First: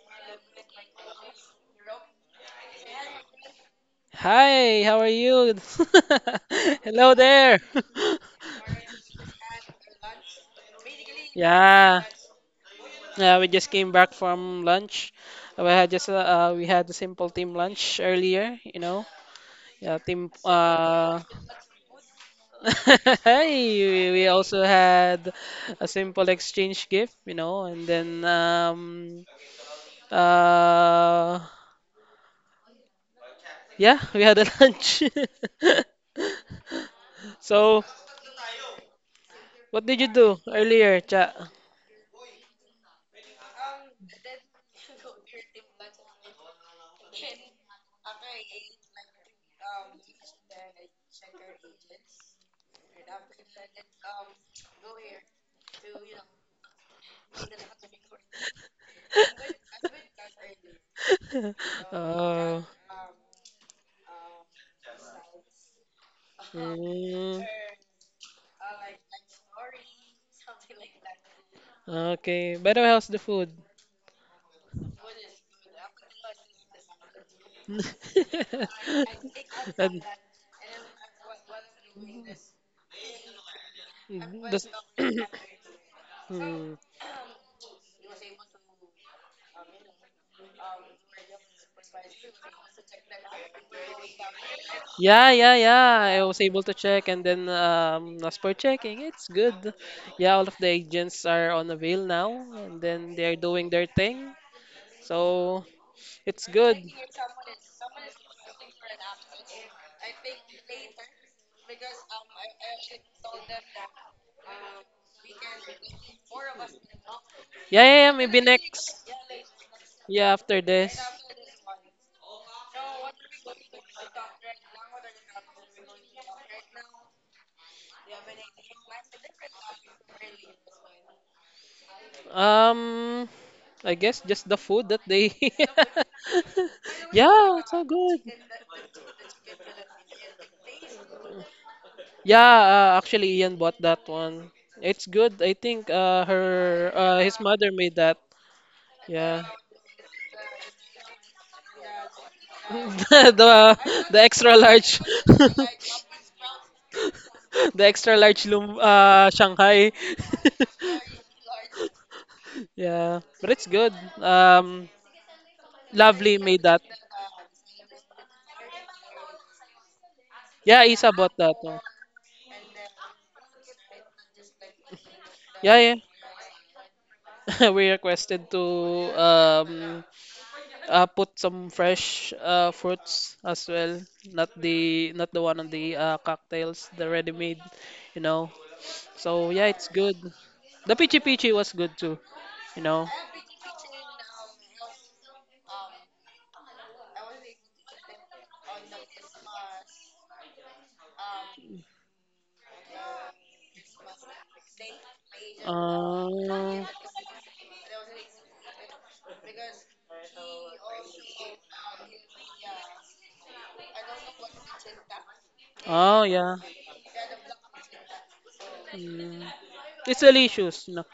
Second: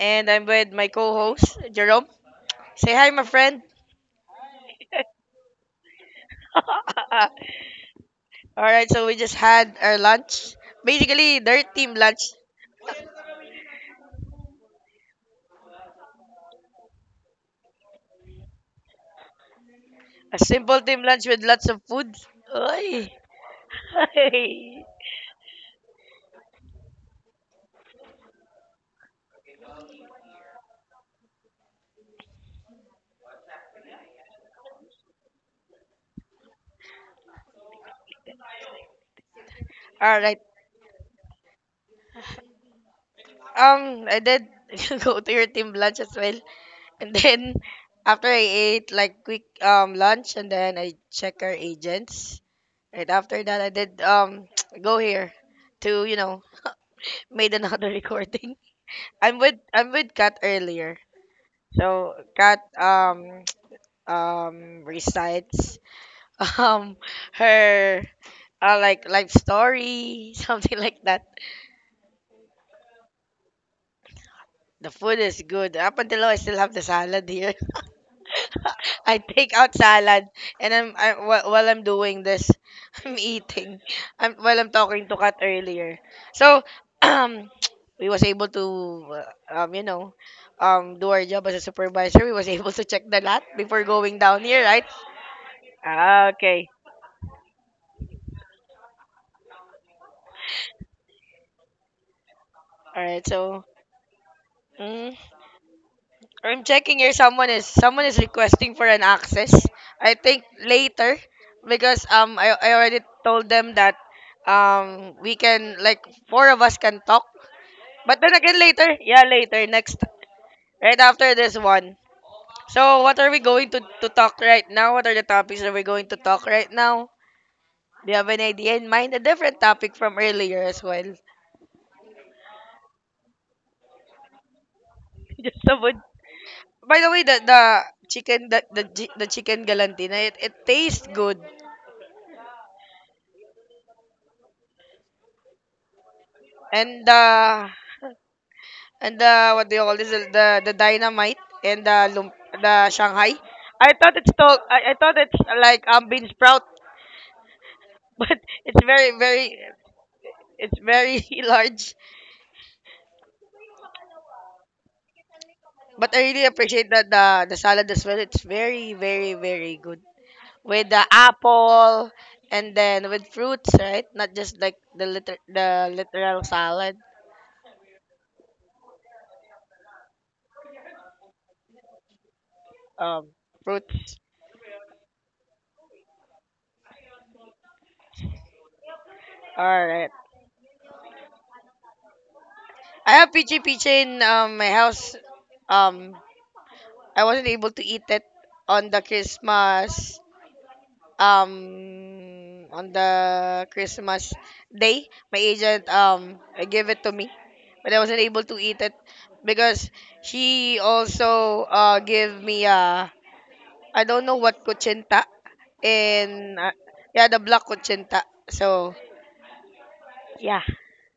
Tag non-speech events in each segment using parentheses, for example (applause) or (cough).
and I'm with my co-host Jerome. Say hi, my friend. Hi, how are you? (laughs) Hello (laughs) there. (laughs) All right, so we just had our lunch. Basically, their team Yeah, lunch, yeah, we just came back from lunch. We had just we had a simple team lunch earlier, you know. Yeah, team. a simple team lunch with lots of food. Oy. (laughs) hey, we also (laughs) had a simple exchange gift, you know, and then uh, yeah, we had a (laughs) lunch. So, what did you All do right. earlier, Cha? I did (laughs) go to your team lunch as well, and then after I ate like quick lunch, and then I check our agents. Right after that, I did (tsk) go here to (laughs) made another recording. (laughs) I'm with Kat earlier. (laughs) So Kat Oh. (tsk) Recites (laughs) um Mm, her like life story (laughs) something like that. (laughs) okay. But how's the food? The food is good. Up until now, I still have the salad here. (laughs) (laughs) (laughs) I take out And- salad and while I'm doing this, (laughs) I'm eating. I'm Mm, while does- I'm talking to Kat (coughs) earlier. So Mm. (clears throat) um, we was able to uh, um you know do our job as a supervisor. We was able to check the lot before going down here, right? (laughs) Yeah. I Ah, was able okay. to check, and then as per checking, it's good. Yeah, all of the agents are on avail now, and All then right. they are So. doing their thing. mm, So it's I'm good. checking here. Someone is requesting for an access. I think later because I already told them that we can like four of us can talk. Yeah, yeah, yeah. But then Maybe again later, next. yeah later next Yeah, after right this. after this one. So what are we going to talk right now? What are the topics that we're going to talk right now? Do you have an idea in mind? A different topic from earlier as well. (laughs) Um, I guess just the food that they. Just a (laughs) by the way, yeah, the it's so good. chicken the chicken galantina it tastes good, Yeah, actually, Ian bought that one. It's good. I think her and the his mother made that. and Yeah, the what do you call this, the dynamite and the lump, (laughs) the Shanghai. the I the thought the it's extra told I large, thought it's like (laughs) bean sprout, the (laughs) extra but large lum it's very very Shanghai. it's (laughs) very (laughs) large. Yeah, but it's good. But I Lovely really made that. appreciate that the salad as well. It's very good Yeah, with the Isa bought that one. apple and then with fruits, right? Not just like the Yeah, yeah. literal salad. (laughs) We requested to um put some fresh Um, fruits as well, fruits. not the one on the cocktails, the ready-made, you know. So yeah, All it's right. good. The Pichi Pichi was good too, you know. I have peachy peachy in my house. Um, I wasn't able to eat it on the Christmas um on the Christmas day. My agent Uh, gave it to me, but I wasn't able to eat it because she also gave me I don't know what kuchinta oh yeah. and yeah the black kuchinta. So Mm. It's yeah. delicious, you know.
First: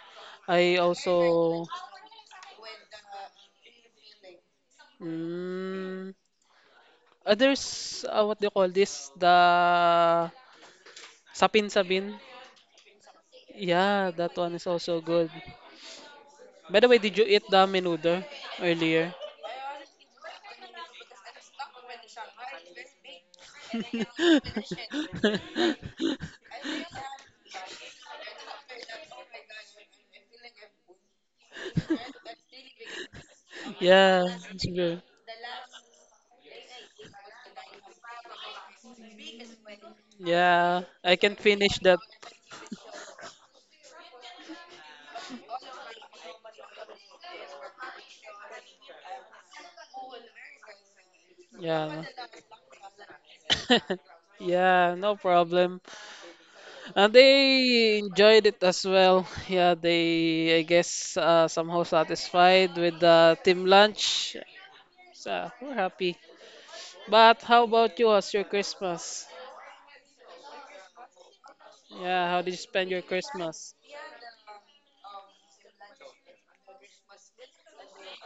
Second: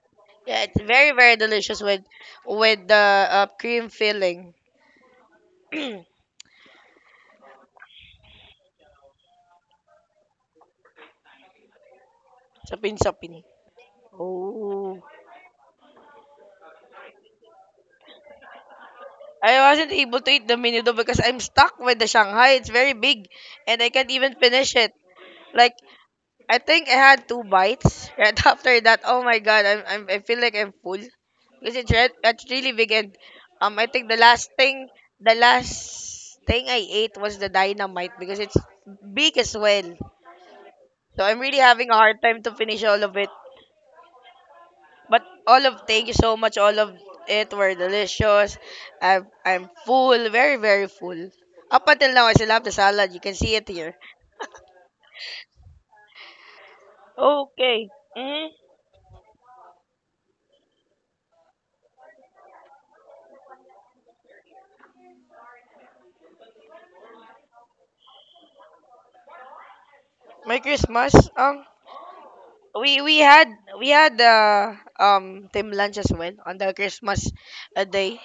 Yeah, I it's very very also delicious with the cream filling. mm, there's what do you call this? The sapin-sabin. Sapin sapin. Yeah, that one is Oh. also good. By the way, did you eat the menudo earlier? I wasn't able to eat the mini do because I'm stuck with the Shanghai. It's very big and I can't even finish it. Like I (laughs) think I had two bites. (laughs) Right after that, oh my god, I feel like I'm full because it's really big and I think yeah, it's good. the last thing I ate was the dynamite because it's big as well. Yeah, I So can I'm really finish having a that. hard time to finish all of it. But all of thank you so much. All of it were delicious. I'm full, very very full. Up Yeah. until now, I still have the salad. You can see it here. (laughs) Yeah, no problem. And Okay. they enjoyed Mm. it as well. (laughs) Yeah, they, I guess, somehow satisfied with the team lunch. So we're happy. But how about you? How's your Christmas? My Christmas. Yeah, how did you spend your we we had Christmas? we had team lunch as well on the Christmas day.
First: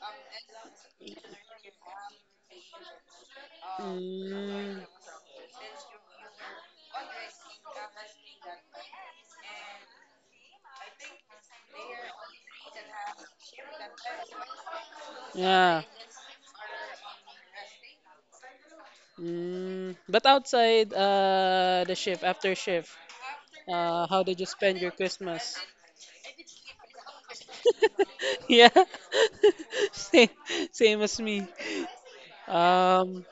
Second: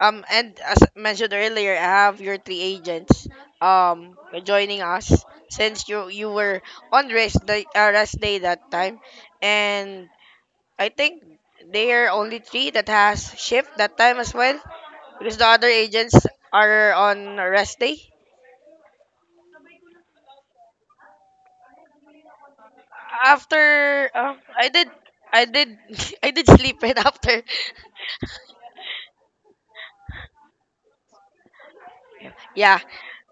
And as mentioned earlier, I have your three agents um Mm, joining us since you were on rest day that time, and I think there are only three that has shift that time as well because the other yeah. agents are on rest day. Mm, but outside the shift, after shift, After how um, did you I spend did your I Christmas? did (laughs) I did sleep right after. (laughs) (laughs) yeah, (laughs) same, same as me. Yeah. Um,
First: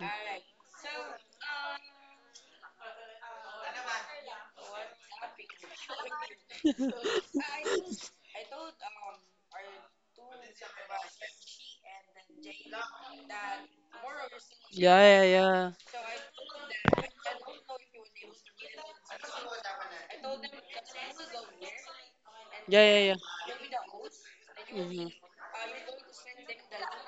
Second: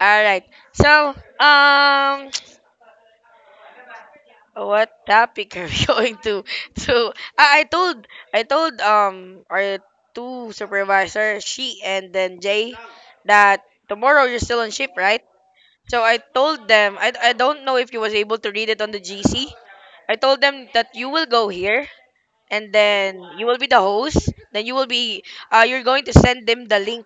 All right. So (tsk) what topic are we (laughs) going to? So I, I told (laughs) I told our two supervisor she and then Jay that tomorrow you're still on shift, yeah, yeah, right? yeah. So I told them, I don't know if you was able to read it on the GC. I told them that you will go here and Yeah, yeah, yeah. then you will be the host. Then you will Hmm. be, you're going to send them the link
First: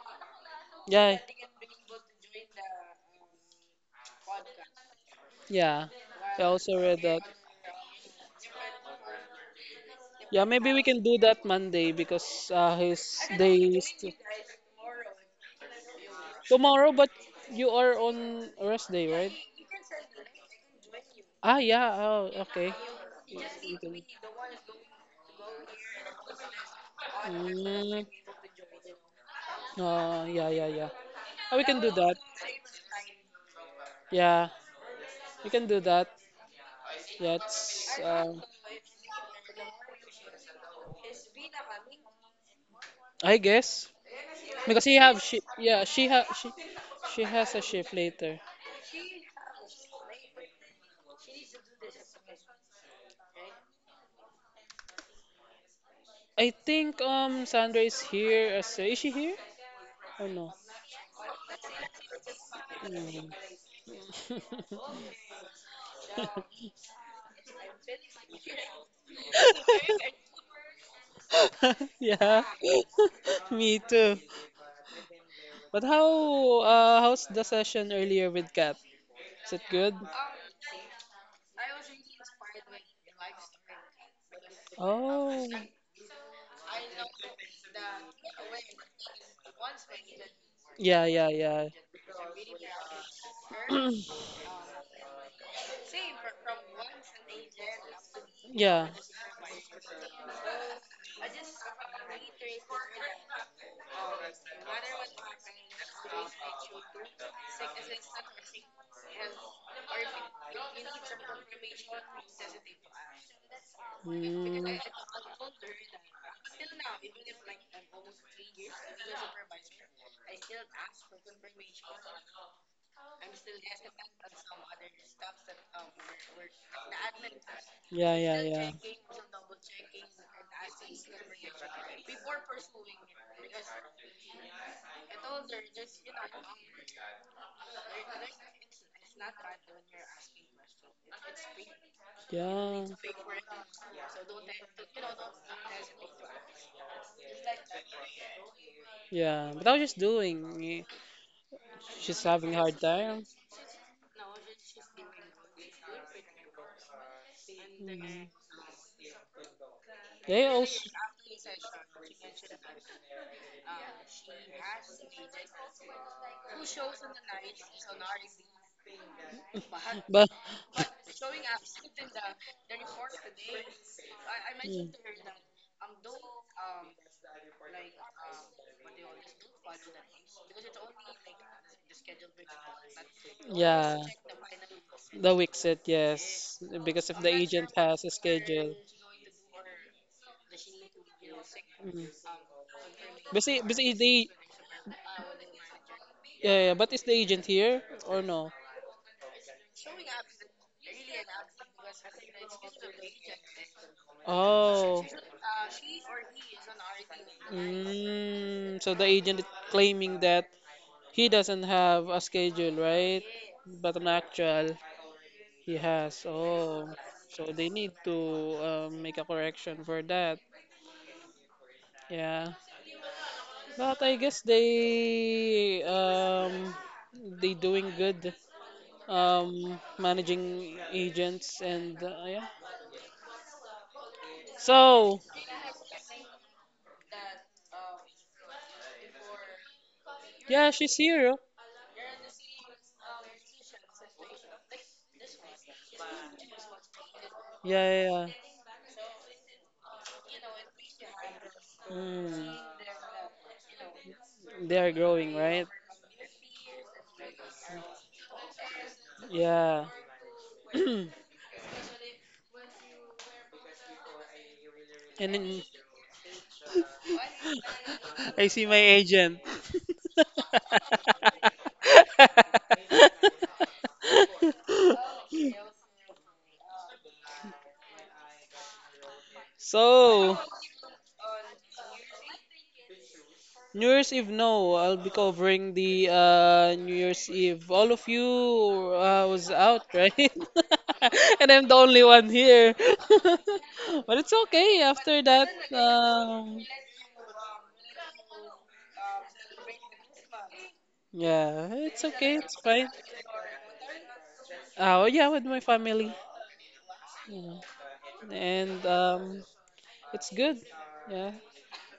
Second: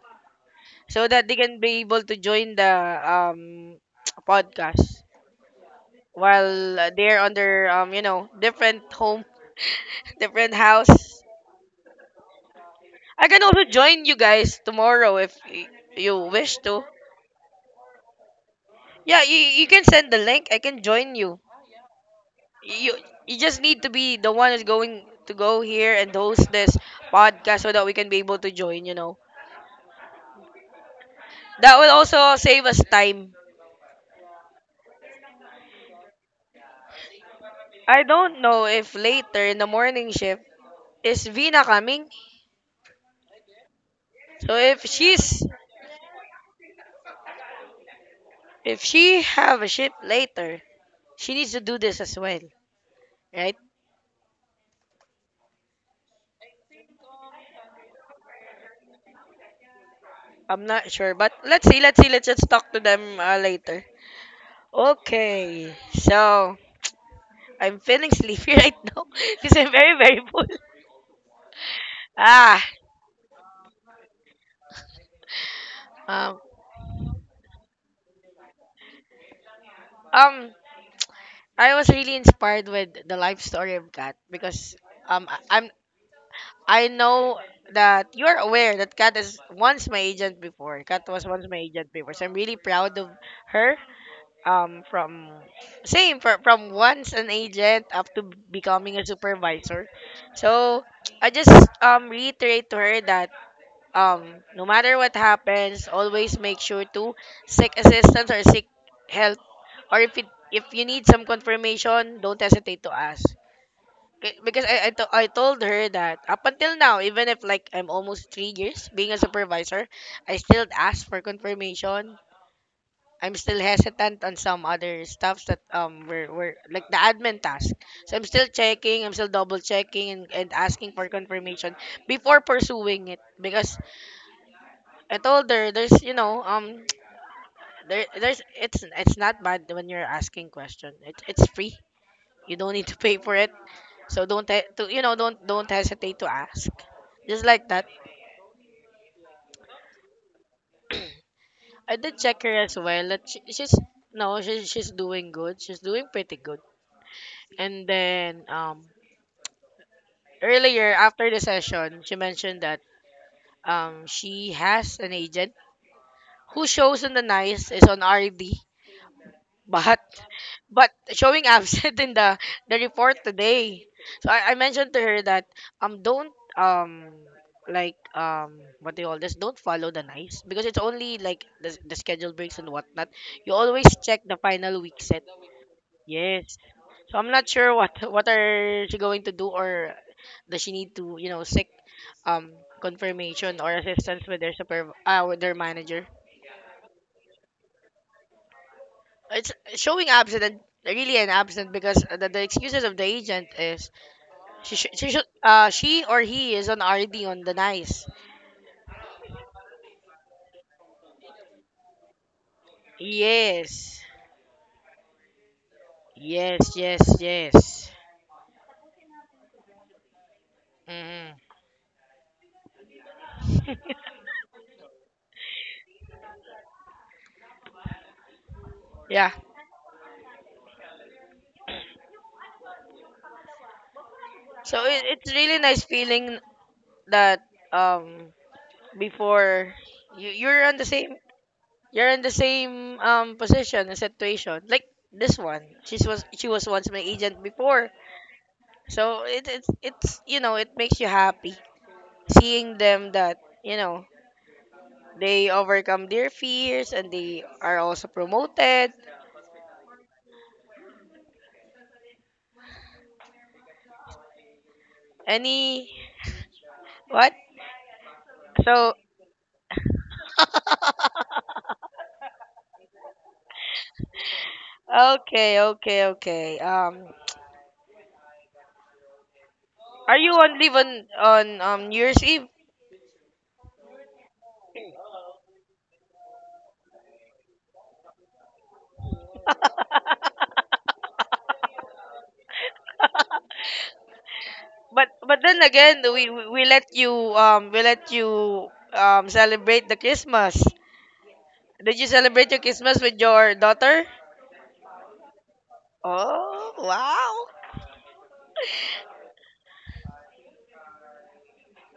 so Yeah, that they can be able to join the (tsk) podcast yeah. I also while read they're that. on their, different home, (laughs) Yeah, different maybe we can do house. that Monday because his I can also days join you guys tomorrow if you wish to. tomorrow, but you are on rest day, Yeah, right? You can send the link. I can join you. Ah, yeah. Oh, okay. You you just need to be the one that's going to go here and host this podcast so that we Mm, can be able to join yeah, yeah, yeah. Ah, we that can will do that. also save us time. Yeah, we can do that. Yeah, it's, I don't know if later in the morning shift is Vina coming. I guess So if because he have she she's yeah she ha she has a shift later. if she have a shift later, she needs to do this as well, right? I think Sandra is here. As, is she here or no? I'm not sure, but let's just talk to them Mm. Later. Okay, so I'm feeling sleepy (laughs) right now because I'm very very full. (laughs) yeah, Ah. (laughs) me too. But um how's the session earlier with Kat? Is it good? um I was really inspired with the life story of Kat because Oh, I'm I know that you're aware that Kat is once my agent before. Kat yeah, was yeah, once my yeah, agent before. So I'm really proud of her. (clears throat) From from once an agent up to yeah. becoming a supervisor. So I just reiterate to her that no matter what happens, always make sure to seek assistance or seek help or if you need some confirmation, don't hesitate to ask. 'Kay, because Mm. I told her that up until now, even if like I'm almost 3 years being a supervisor, I still ask for confirmation. I'm still hesitant on some other stuffs that were like the admin task. Yeah, So I'm yeah, still yeah. checking, I'm still double checking, and asking for confirmation before pursuing it because I told her there's (tsk) there there's it's not bad when you're asking question. It's free. You don't Yeah. need to pay for it. So don't he- to, you know don't hesitate to ask. Just like that. Yeah, but I was just doing. Eh, I did she's check having her a as hard well. time. That she's no, she's doing good. She's doing pretty good. And Mm. then They also, earlier after the session, she mentioned that she has an agent who shows on the nice is on RD But but. but showing absent (laughs) in the report today. So I Mm. mentioned to her that don't like what do you call this? Don't follow the nice because it's only like the schedule breaks and whatnot. You always Yeah, check the final week set. Wixit, yes, Yes. yes, because So if the I'm not sure agent what has a (laughs) what schedule. are she going to do or does she need to seek Mm. um But confirmation see, or but see, assistance the with their super with their manager. yeah, yeah, but is the agent here or no? It's showing absent and really an absent because the excuses of the agent is Oh, she should she or he is on RD on the nice. mm, so the agent is claiming that he doesn't have a schedule, right? Yes. But Yes. an actual. He has. Oh, so they Yes. need to make a correction for that. Hmm. Yeah, (laughs) but I guess they doing good Yeah. Managing agents and yeah. So So it's really nice feeling that um before you're yeah, on the she's same here. Oh. you're in the same position and situation like this one. She was once my agent before. Yeah, yeah. So it it's you know it makes you happy Yeah. Mm, seeing them that you know they are growing, they right? overcome their fears and they are also promoted Yeah. (clears throat) and then any what I see my so agent. (laughs) Okay are you So, on leave on new year's eve? (laughs) New Year's Eve, no, I'll be covering the New Year's Eve. All of you was out, right? (laughs) And I'm the only one here. (laughs) But it's okay but after but that. then again we let you celebrate the Christmas. Yeah, Did it's you okay, celebrate it's your fine. Christmas with your daughter? Oh, yeah, with my family. Oh wow. Yeah. And it's good. Yeah,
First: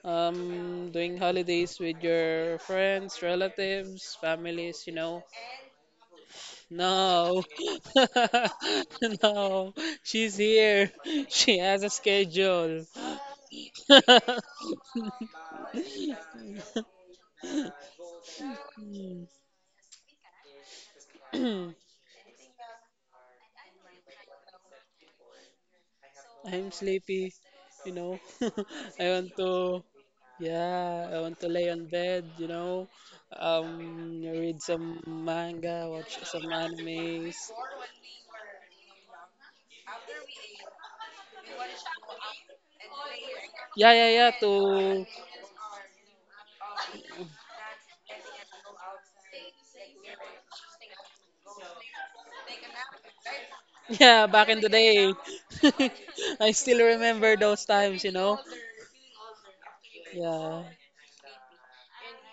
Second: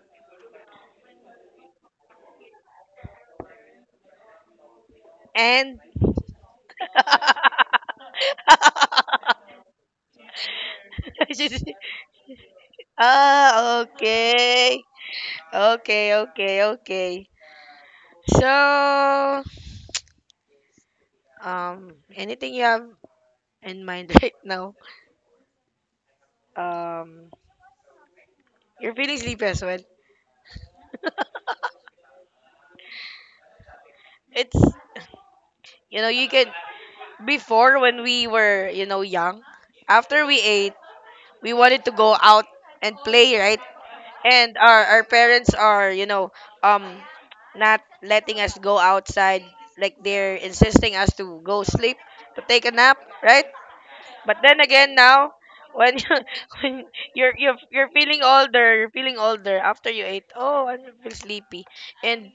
doing holidays with your friends, relatives, families, you know. And No, (laughs) (laughs) no, she's here. (laughs) She has a schedule. (laughs) ah, okay. Okay. So, anything you have in mind (laughs) right now? I'm Um, sleepy, you know. you're (laughs) I feeling want sleepy as well. to, yeah, I want to lay on bed, you know. It's, Read some manga, you know, watch you some can, animes, before when we were, you know, young, after we ate, we wanted to go out and play, right? yeah, yeah, yeah. To And our parents are, you know, um not letting us go outside like they're insisting us to go sleep, to take a nap, right? (laughs) yeah, But back then in the again day, now when you (laughs) (laughs) I still when remember those times. You know. You're feeling older after you ate, Yeah, oh, I feel sleepy. And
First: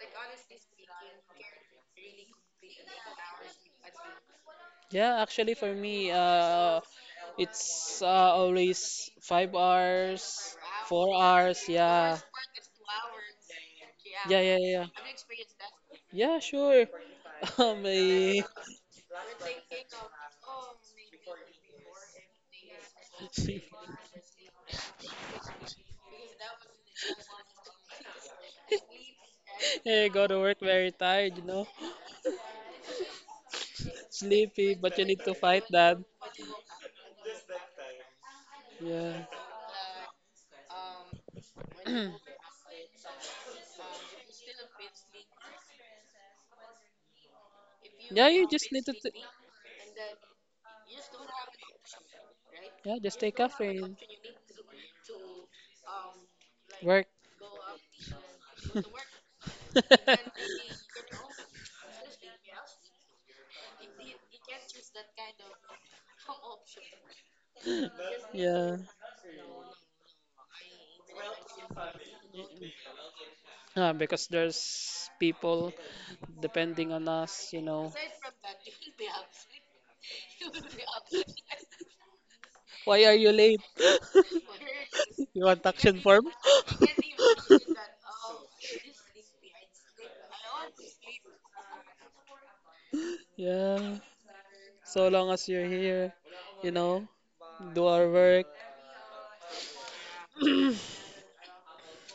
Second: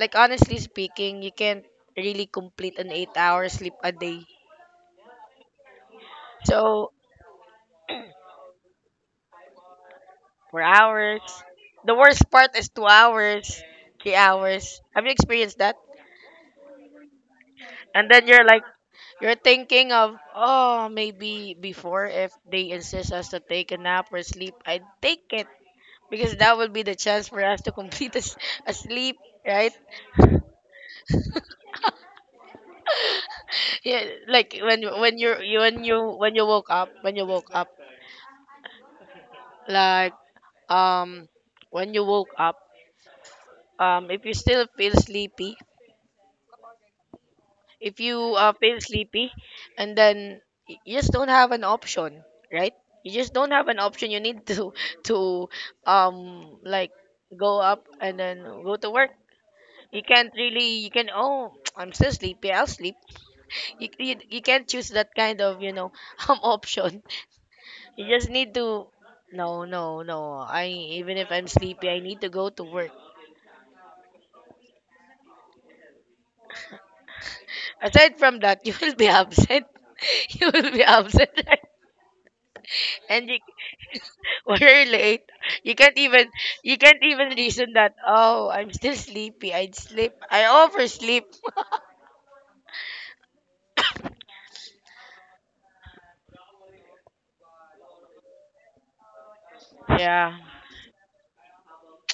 like honestly speaking, you can't really complete an 8-hour hour sleep a day. yeah. Actually, for me, So, it's always 5 hours, 4 hours. 4 hours. The Yeah, worst part is 2 hours, 3 yeah, yeah, hours. yeah. Have you experienced that? Yeah, sure. (laughs) Um, And then eh, you're like, (laughs) you're thinking of, oh, maybe before if they insist us to take a nap or sleep, I'd take it because that would be the chance for us to complete a sleep, right? eh, go to work very tired. You know. Yeah, like Sleepy, when but you need to you- fight when that. you when you woke up, when you woke up, Yeah. like um when you woke (clears throat) up, if you still feel sleepy, if yeah, you you just feel need to. T- sleepy and then you just don't have an option, right, yeah, you just just take don't have an caffeine. option. You need to (laughs) to um like Work. go up and then go to work. (laughs) You can't really, you can, oh, (tsk) I'm still sleepy, I'll sleep. You can't choose that kind of (laughs) option. You just need yeah. to. No, no, no, I, even if I'm sleepy, I need to go to work. Because there's people depending on us, you know. Aside from that, (laughs) you will be absent. (laughs) You will be absent, right? Why are And you you, late? (laughs) (laughs) well, you're late. you want You can't action form? even, you can't (laughs) even reason that, oh, I'm still sleepy, I'd sleep, I oversleep. yeah. So long as you're here, you know, do our work. Yeah,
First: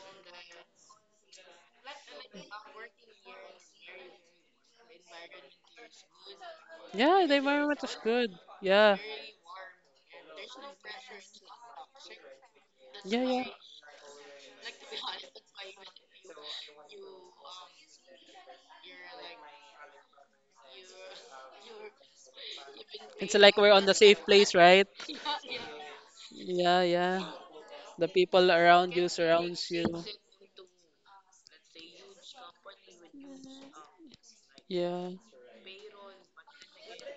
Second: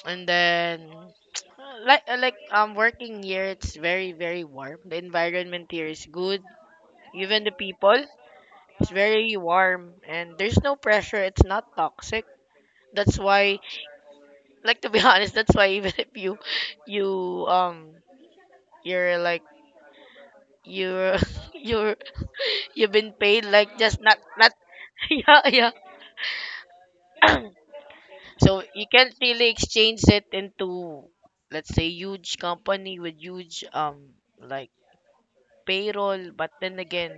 and then (tsk) like I'm working here. It's very very warm. The environment here is good. Yeah, the Even the environment people, is good. it's Yeah. very warm, and there's no pressure. It's not toxic. That's Yeah, yeah. why, like, to be (laughs) honest, that's why even if you, you, um you're like, you're (laughs) you're (laughs) you've been It's paid like we're like, on the just not, safe not place, right? (laughs) yeah, yeah. Yeah, yeah. The (clears throat) people So you around you can't really surrounds you. exchange it into, let's say, huge company with huge like Yeah. payroll, but then again,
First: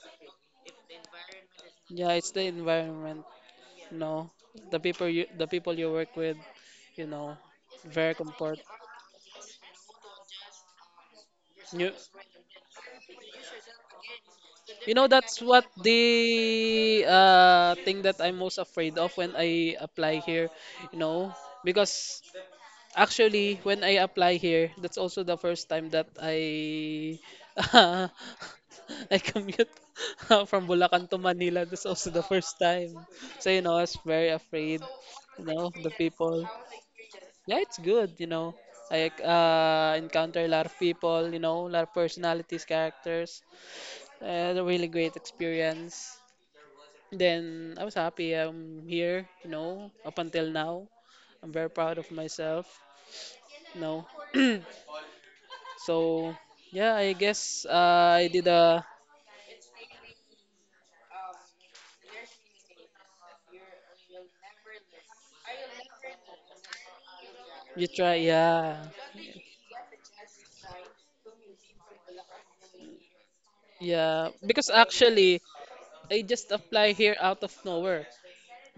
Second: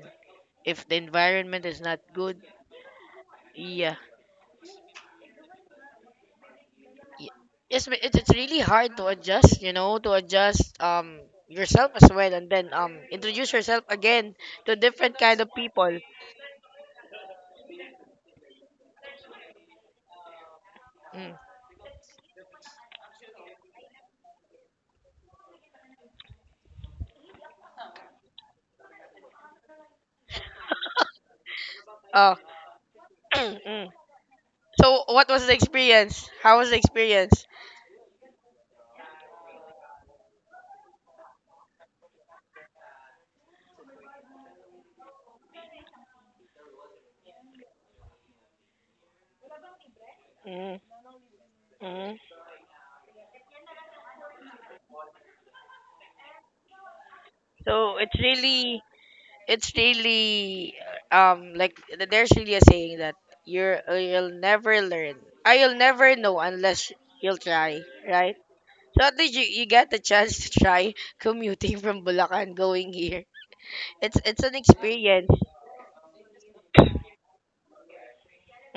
if the environment is not Yeah, it's good. the environment, Yeah, no, the people you work with, you y- know, yes, but very it's comfort. really hard to adjust, you know, to adjust, You, yourself as well, and then introduce yourself again to you know different that's kind of what people. the thing that I'm most afraid of when I apply here, you know, Mm. because actually, when I apply here, that's also the first time that I (laughs) I commute (laughs) from Bulacan to Manila. That's also the uh, first time. So, you know, I (clears throat) was very afraid, So, what you was the know, of the experience? people. How was the experience? Yeah, it's good, you know. I encounter a lot of people, you know, a lot of personalities, characters. A really great experience. Then I was happy I'm here, you know, up until now. Mm-hmm. I'm very proud of myself, you know. (clears throat) So yeah, I guess So, I did a it's really, like there's really a saying that you're you'll never learn. I You'll never know unless you'll try, you try right? yeah So at least you, you get the chance to try (laughs) commuting from Bulacan going here. It's yeah it's an because experience. actually I just apply here out of nowhere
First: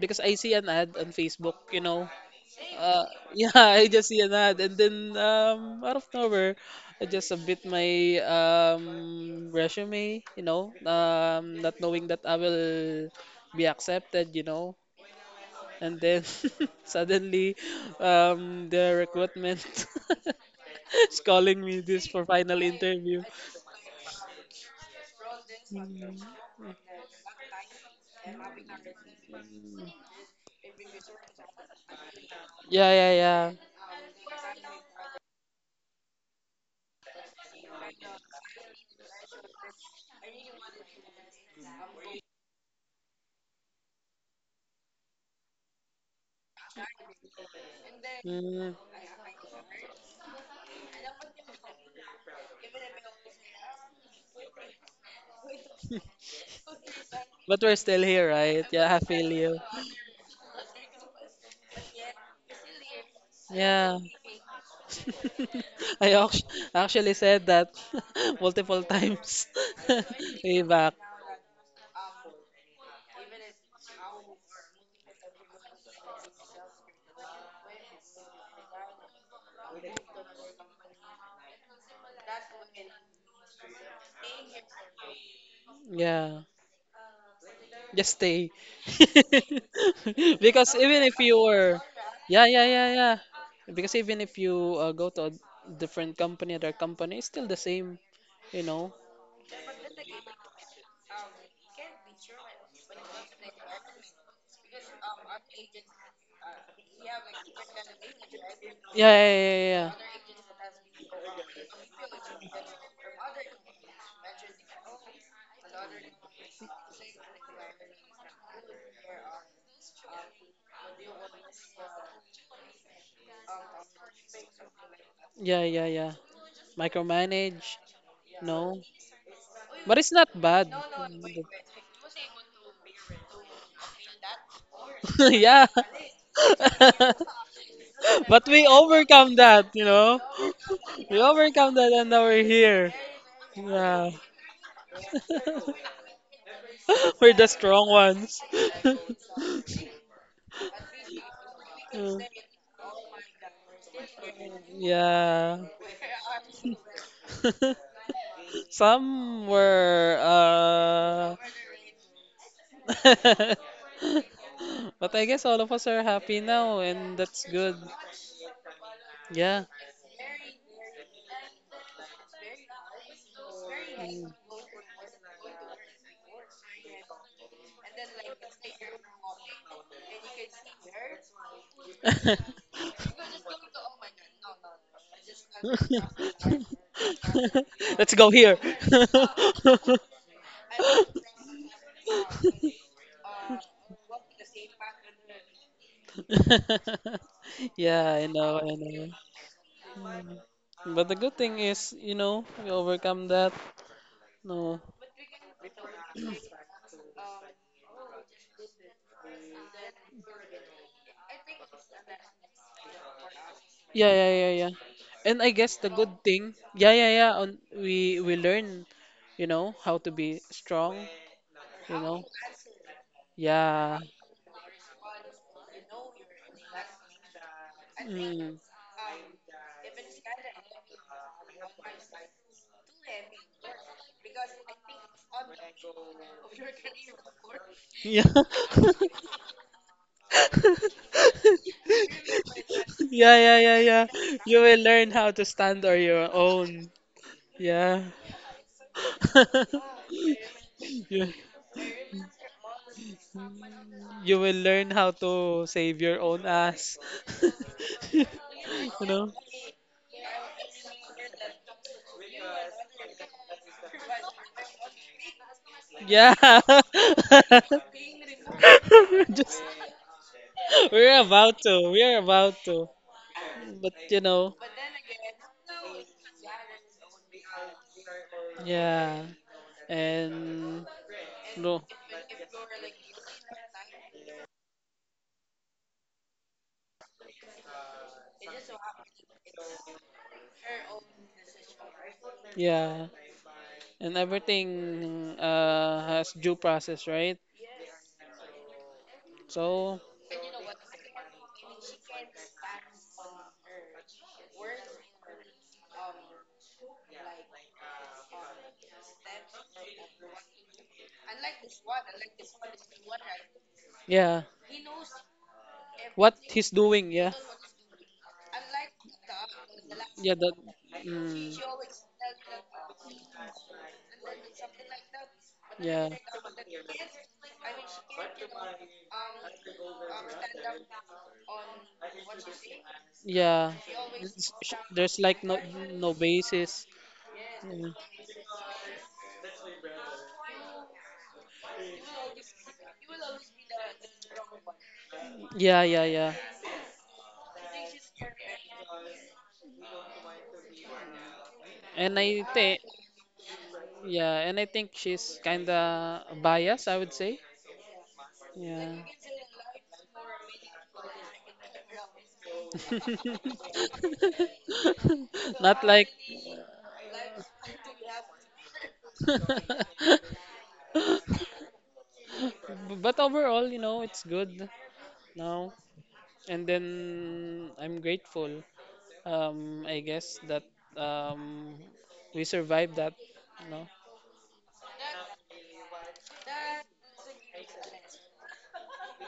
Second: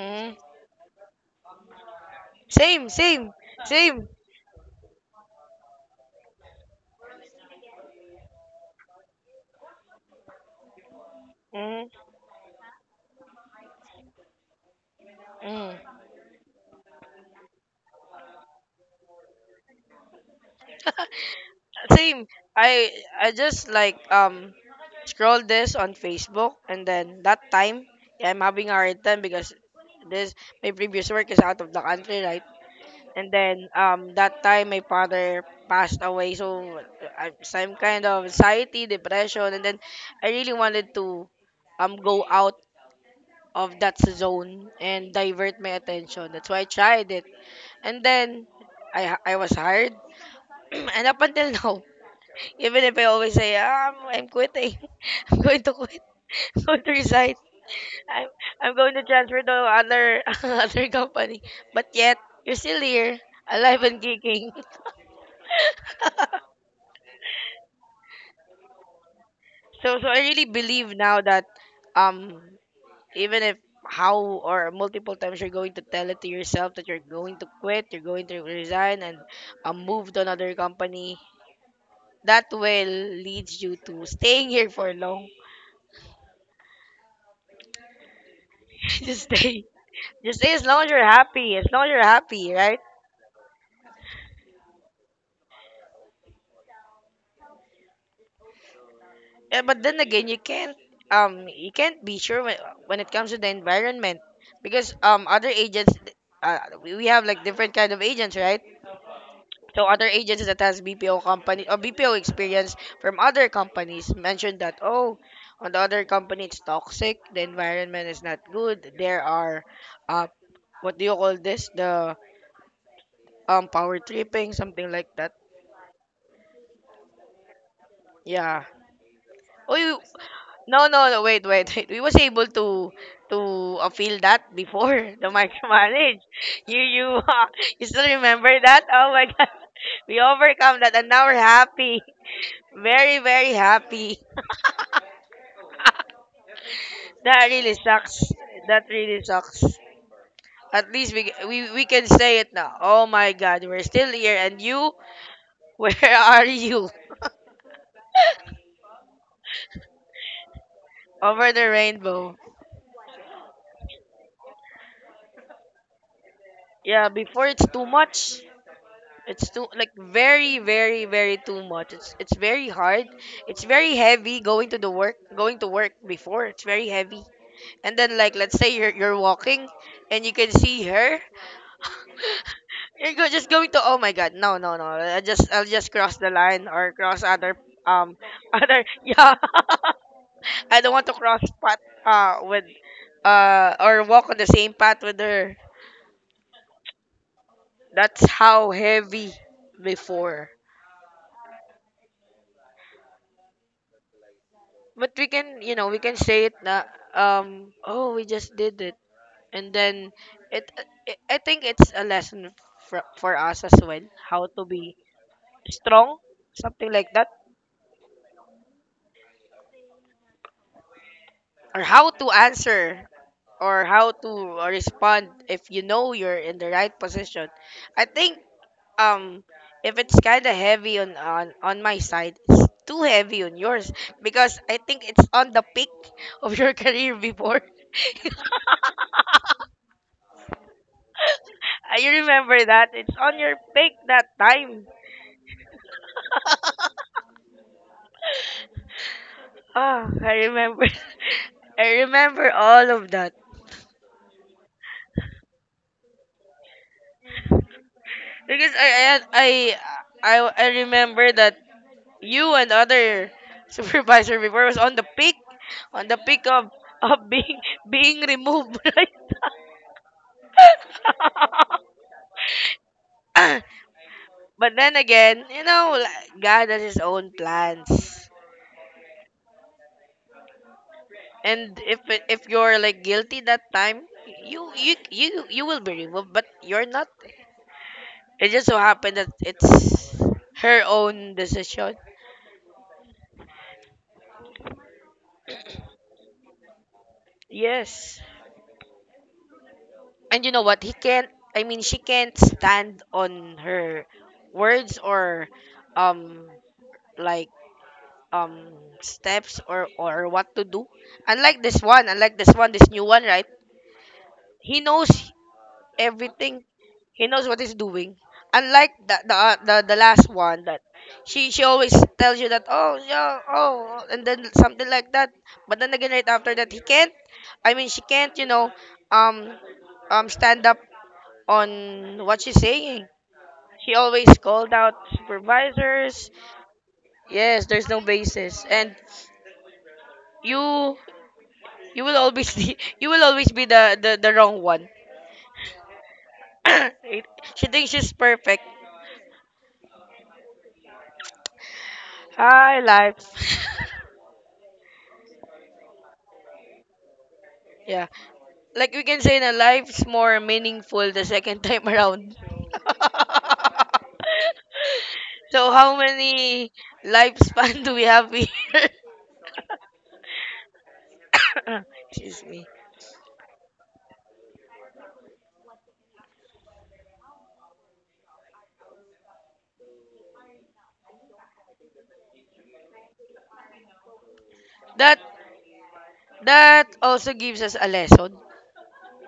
because I see an ad on Facebook you know Same, uh, same, (laughs) yeah I same. just see an ad and then out of nowhere I just submit my resume you know not knowing Mm-hmm. that I will be accepted you know and then (laughs) suddenly the recruitment. (laughs) (laughs) She's calling me this for Same. final I interview. I just like scroll this on Mm. Facebook, and then that time, yeah, I'm having a hard time because this, my previous work is out of the country, right? Yeah, yeah, And yeah. then that time my father passed away, so I'm some kind of anxiety, depression, and then I really wanted to go out of that zone and divert my attention. That's why I tried it, and then Mm. I was hired, (clears throat) and up until (laughs) now, even if I always say, ah, I'm quitting, (laughs) I'm going to quit, (laughs) I'm going to resign, But we're still I'm, here, right? I'm Yeah, going I to feel transfer to you. other (laughs) other company. But yet, you're still here, alive Yeah. and kicking. (laughs) I act- (laughs) actually said that (laughs) multiple times So, so I (laughs) really way back. believe now that, um, even if how or multiple times you're going to tell it to yourself that you're going to quit, you're going to resign, and move to another company, that will leads you to staying here for long. Yeah, just stay. (laughs) Just (laughs) stay. Just say, as Because long as even you're if you happy, as were, long as you're yeah, happy, yeah, right? yeah, yeah. Because even if you go to a different company, other company, it's still the same, you know. Yeah, but then again, you can't, you can't be sure when it comes to the environment, because other agents, we have like different kind of agents, right? Yeah, yeah, yeah, So yeah. other Yeah. agents that has BPO company or BPO experience from other companies mentioned that, oh, on the other company it's toxic, the environment is not good. There are uh what do you call this, the power tripping, something like that. Yeah, yeah, yeah. Micromanage? Yeah. No. Oh, But you. it's not bad. No, no, no, wait, wait, wait. We was able to (laughs) feel that before (laughs) the yeah. micromanage. (laughs) You, (laughs) you still but remember we that? Oh my overcome god. (laughs) that, you We know? overcome that and We now we're overcome that happy. and now we're here. Very, very Yeah. happy. (laughs) (laughs) we're That the really strong sucks. ones. That really sucks. At least we can say it now. Oh my god, we're still here, and (laughs) you yeah. (laughs) where are you? (laughs) Some were. (laughs) Over the rainbow. (laughs) but I guess all of us are happy now Yeah, and that's before it's good. too much. It's Yeah. too, like, very, very, very too much. It's very hard. It's very heavy going to the work, going to work before. It's very heavy. And then, like, let's say you're walking and you can see her. (laughs) You're go, just going to, oh my god, no, no, no. I just, I'll just cross the line or (laughs) cross other Let's um go (laughs) here. other, (laughs) yeah. (laughs) I don't want to cross path with or walk on the same path with her. Yeah, That's I know, how I know. heavy Mm. before. But the good thing is, you know, we overcome that. No. But we can, you know, we can say it na, oh, we just did it, and then it, I think it's a lesson for us as well, Yeah, yeah, how yeah, to yeah. be And I guess the strong, good thing, something yeah, yeah, like that, yeah, on, we learn, you know, how to be strong, or you how know. to answer or Yeah. how to respond if you know you're in the right position. I think Hmm. um if it's kind of heavy on my side, it's too heavy on yours, because I think it's on the peak of your (laughs) career before. Yeah. (laughs) I remember that. It's Yeah, on your yeah, yeah, pick yeah. that You will time. learn how to stand on your own. Yeah. Oh, (laughs) I remember. You, (laughs) I remember all of that, you will learn how to save your own ass. (laughs) because I I You had- know? I I remember that you and other (laughs) supervisor before was on the Yeah. peak of (laughs) being (laughs) being removed, (laughs) right? Just, we're about to. We're about to. But you know, (coughs) But then again, you know, like, God has His own plans, yeah. And and no. If you're like guilty that time, you you will be removed, but you're not. It just so happened that it's her own decision. Yeah, and everything has due process, right? Yes. So, And you know what? He can't, I mean, she can't stand on her words or um like steps or what to do. Unlike this one, this new one, right? yeah, He knows what everything. he's doing, He yeah, knows what he's doing. Unlike the the last yeah, that, one, that she mm, she always tells you that, oh, yeah, oh, and then something like that. But then yeah, again, right after that, he can't. I mean, she can't. You know, um, stand up on what she's saying. yeah. She always called Sh- out There's like no supervisors. basis. Yes, there's Mm. no basis, and you you will always be, (laughs) you will always be the the wrong one. (coughs) Yeah, yeah, yeah. (clears throat) It- she thinks she's perfect. And I Hi, think, life. (laughs) yeah, and I think she's kinda biased, I would say. Yeah. Like Yeah, we can say na life's more meaningful the second time around. (laughs) (laughs) So not how like many lifespan do we have here? (coughs) (laughs) (laughs) Excuse me. but overall, you know, it's good now. And then I'm grateful. I guess that um, we survived that. You know, That, that also gives us a lesson,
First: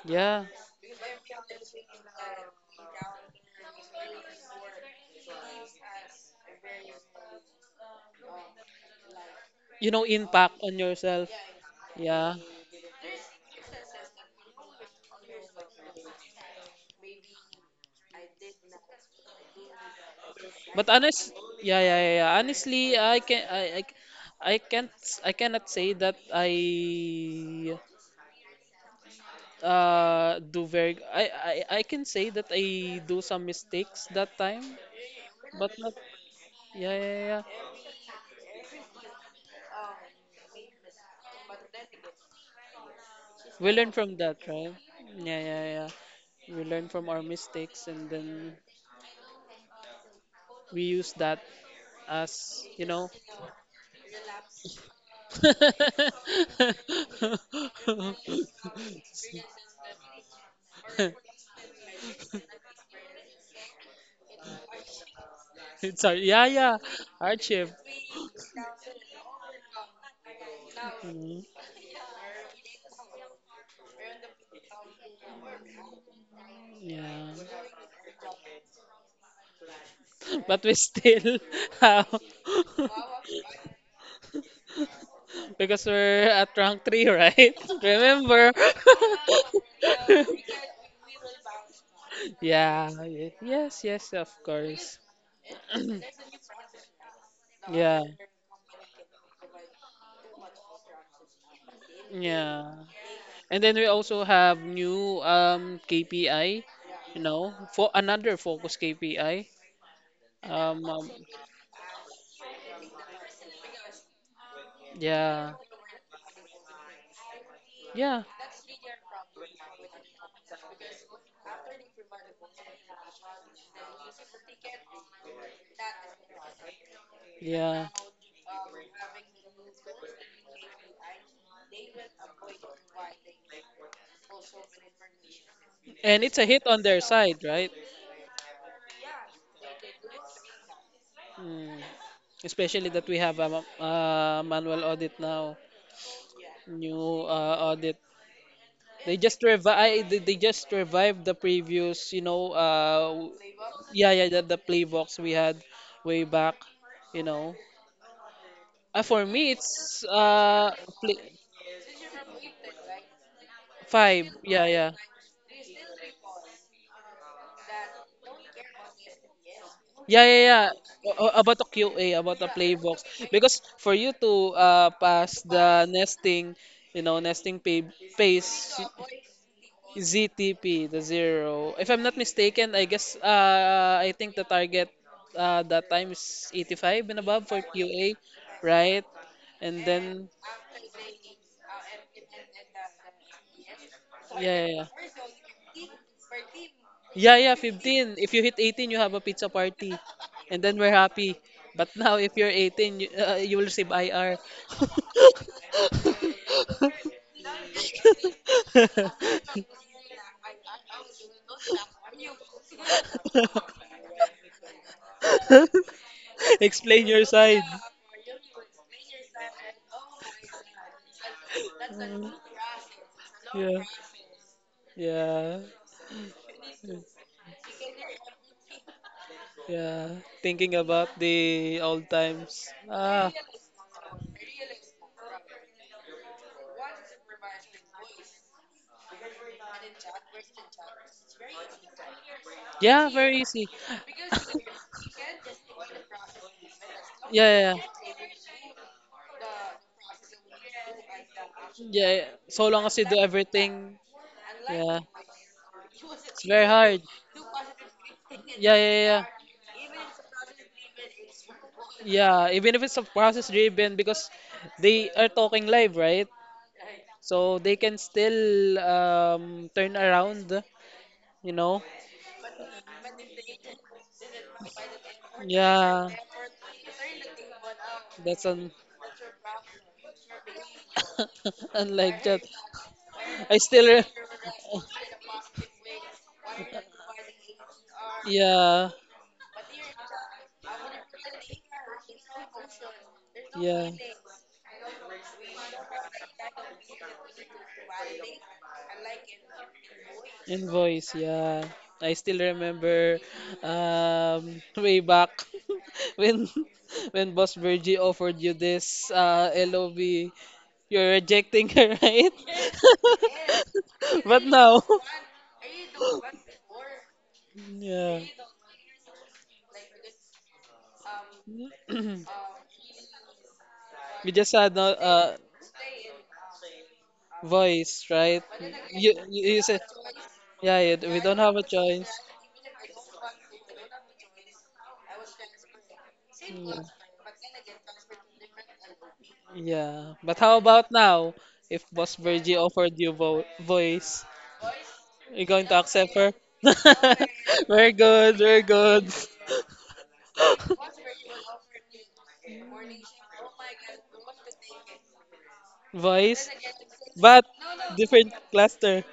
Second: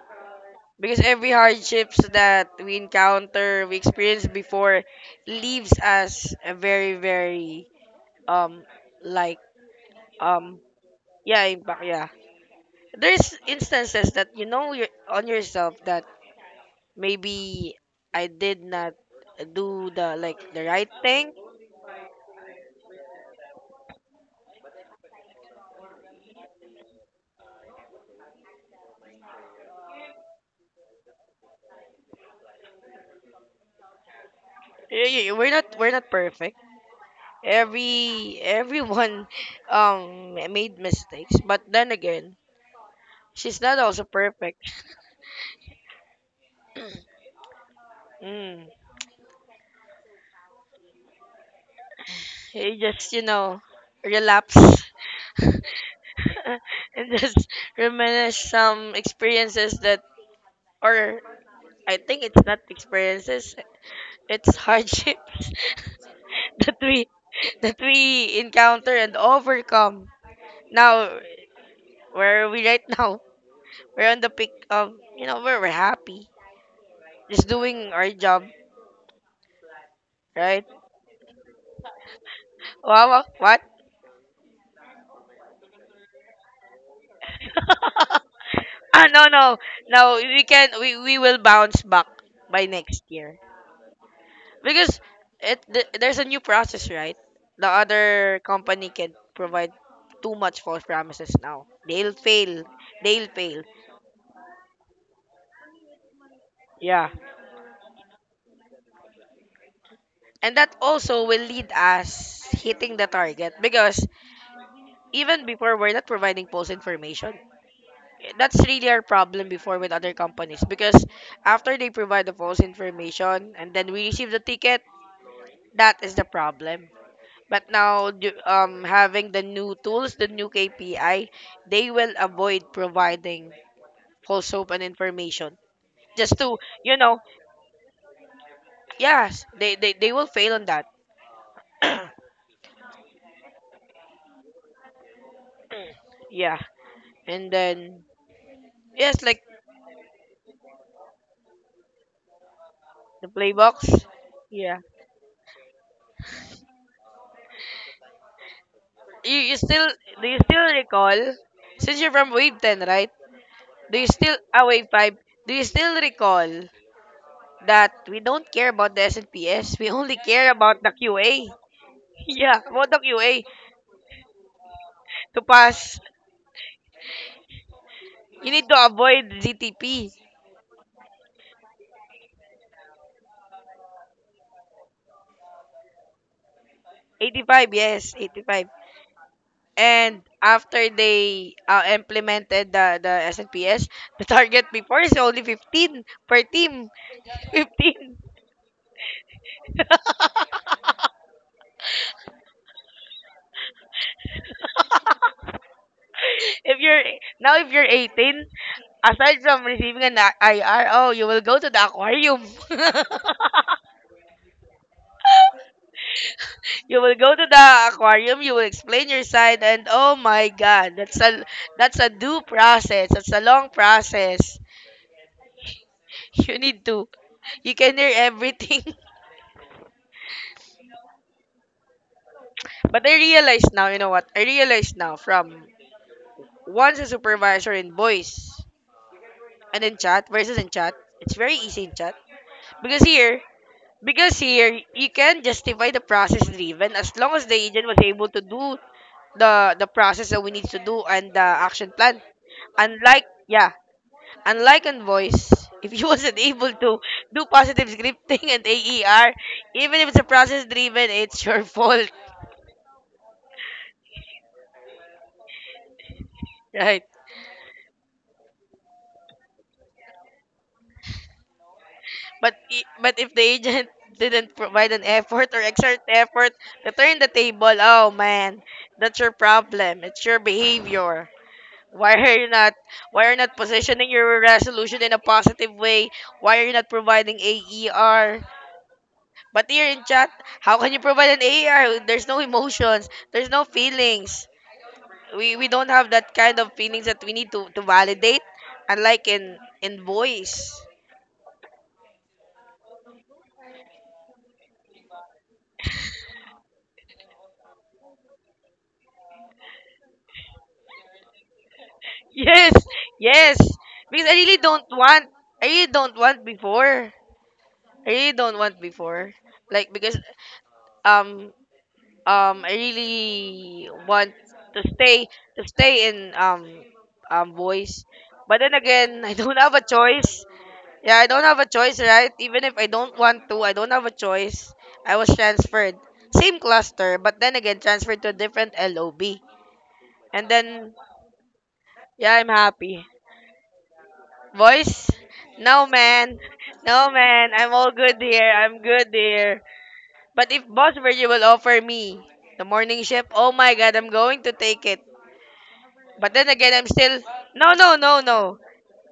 yeah. because every hardships that we encounter, we experience before, leaves us a very very um like You know, impact um on yourself. yeah, impact, yeah. Yeah. There's instances that you know your on yourself that maybe I did not do the, like, the right But thing. honest, yeah, yeah, yeah. Yeah. Honestly, I can't, I cannot say that I do very I can say that I do some mistakes that time, We're not but we're not not perfect. yeah yeah yeah. Yeah. Every everyone (laughs) made mistakes, but then again, she's We not learn also from that, perfect. right? Yeah yeah yeah. We learn from our mistakes and then Mm. we use that as You you know. just, you know, relapse (laughs) (laughs) and just reminisce some experiences that, or, I think it's not experiences. It's hardships It's our yeah (laughs) that yeah we, hardship. that we encounter and overcome. Now, Mhm. where are we right now? (laughs) We're on the peak of, you know, where we're happy, Yeah. just doing our job, (laughs) But right? we still (laughs) have Wow, wow, what? (laughs) because we're at rank three, right? (laughs) Remember? (laughs) (laughs) Ah, no, no, no. We can, we will bounce back by yeah. next year, Yes. Yes. Of course. because it, (clears throat) there's a new process, right? The Yeah. other company can provide too much false promises now. They'll fail. Yeah. They'll And fail. then we also have new KPI. Yeah. You know, for another focus KPI. And that Um. um, also will lead us hitting the target, because even yeah. before, we're not providing false information. Yeah. That's really our problem before with other companies, because after they provide the false information and then we receive the ticket, that is the problem. But Yeah. now, having the new tools, the new KPI, they will avoid providing false hope and information. And Just it's a to, hit on you their know, side, right? yes, they will fail on that. Mm. Especially that we have a, manual audit now, (clears throat) Yeah. new And audit. then, They yes, just like, revive. They just revived the previous, you know. The play box. Yeah, yeah, the Yeah. playbooks we had way back, you know. For You, me, you still, it's do you still recall, play, since you're from Wave 10, right? Do you five. still, ah, Yeah, Wave yeah, 5? Do you still recall that we don't care about the SNPS? We only yeah, yeah, care yeah. about the A- a- QA. About (laughs) the QA, about the Yeah, about the playbox, QA, because for you to pass to the pass. nesting, you know, You need pace, to avoid GTP. ZTP, the zero. If I'm not mistaken, I guess I think the target that time is 85 and above for 85, QA, yes, 85. right? And And then, after they implemented the SNPS, the yeah, target yeah, before is only 15 per team. yeah, yeah, (laughs) yeah, 15. 15. If you hit 18, you have a pizza party, and then we're (laughs) happy. But now, if you're 18, you, you will receive IR. if you're Now, if you're 18, aside from receiving an IR, oh, you will go to the (laughs) aquarium. (laughs) You Explain will your go to side. the aquarium. You will explain your side, and oh my God, that's a, that's a Mm, due process. That's a long yeah, process. (laughs) yeah, You need to. You can hear everything. (laughs) yeah. Thinking about the old times. But I Ah, realize now, you know what? I realize now from, once a supervisor in voice and in chat, versus in chat, it's very easy in chat. Because yeah, very here, easy. because here you can justify the process driven as long Yeah, as the yeah, agent was able to do the process that we need to do and the action yeah. plan. Yeah. So long as you do Unlike, yeah, everything. unlike Yeah, on voice, (laughs) if you wasn't it's very able to hard. do positive scripting and Yeah, yeah, yeah. AER, even if it's a process driven, it's your (laughs) fault, Yeah, even if it's a process driven because they are talking live, right? right? So they can still turn around, you know? But but if the agent (laughs) didn't provide an effort or exert Yeah, effort to turn the table, oh that's man, un that's your problem. It's your behavior. (laughs) Why unlike are that. you not, why are you not I still re positioning your resolution in a positive way? Why are you not providing (laughs) AER? yeah, But here in chat, how can you provide an AER? There's no emotions, there's no yeah. feelings. We don't have that kind of feelings that we need to validate, unlike in voice. Invoice, yeah. I still remember (laughs) way back (laughs) when when Boss Virgie offered you this LOV, you're rejecting her, (laughs) right? Yes, yes. (laughs) Because I But really now, don't want, I really don't want before. I yeah, really don't want before. Like, because um (clears throat) I really we want just had to no stay, to stay in voice, voice. right? But then You, again, (laughs) I you, don't you have said, a choice. yeah, yeah, we Yeah, I don't don't have a have a choice, choice. right? Even if I don't want to, I don't have a choice. I was transferred. Same Mm, cluster, but then again transferred to a different LOB. yeah, but And how about then, now? If Boss yeah, I'm Virgie offered happy. you vo voice, Voice? you're going to No, accept her? man. No, man. (laughs) I'm all Very good good, here. very I'm good good. here. But if Boss Virgil will offer me the morning shift, oh my god, I'm going to take it. (laughs) But Voice, then again, I'm still but no, no, no, different no, cluster.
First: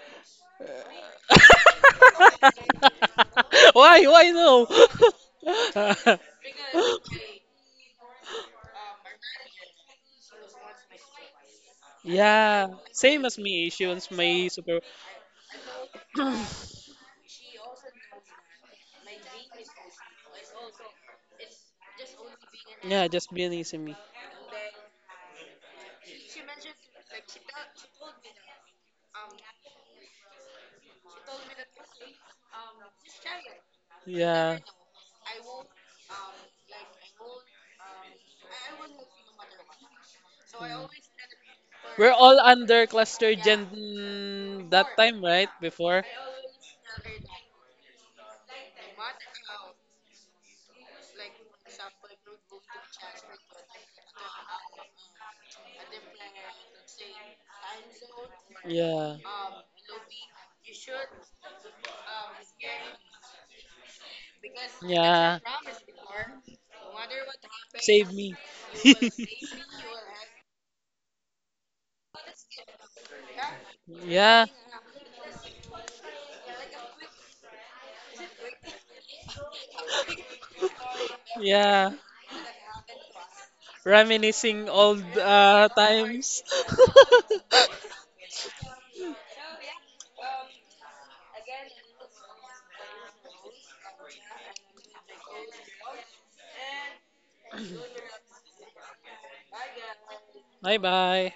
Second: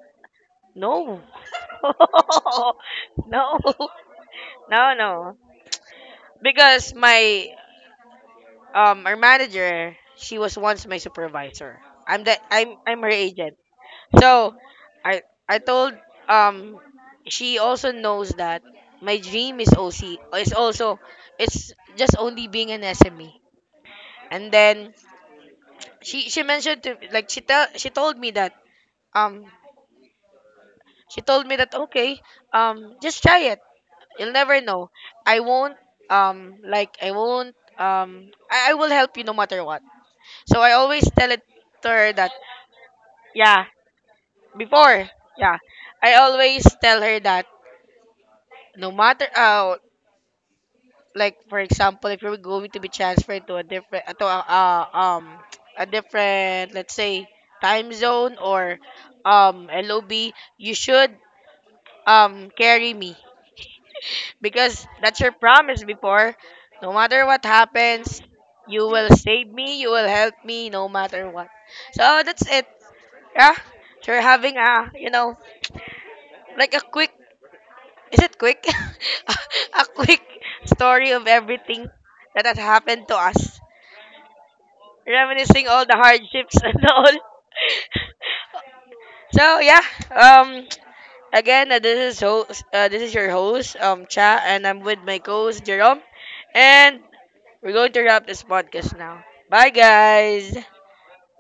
no, (laughs) (laughs) no, Why? Why no? no, no. Because my our manager, she was once my supervisor. (laughs) Yeah, I'm her same as agent. me. She wants my So super. I I told, um she also knows that my dream is OC, is also, it's just only being an Yeah, just SME. Vietnamese and me. And then she mentioned to, like, she told me that um she told me that, okay, just try it, you'll never Yeah. know. I won't, like I won't, I will help you no matter what. So I Mm. always tell it to her We're that, all under cluster yeah, gen mm, that before, time, right? yeah. Before. I always tell her that no matter like, for example, if you're going to be transferred to a different, to a different, let's say, time zone or Yeah. LOB, you should carry me. Because that's your Yeah. promise before. No matter what Save happens, me. you will save (laughs) me, you will help me no matter what. So that's it. Yeah. So we're Yeah, having a, you know, like a quick, is it quick? (laughs) A quick story of everything yeah. that has happened to us. Reminiscing old Reminiscing all the times. hardships (laughs) and all. (laughs) So yeah, um, again, this is host, this is your host, Cha, and I'm with my co-host Jerome, and we're going to wrap this podcast now. Bye, guys. Bye bye.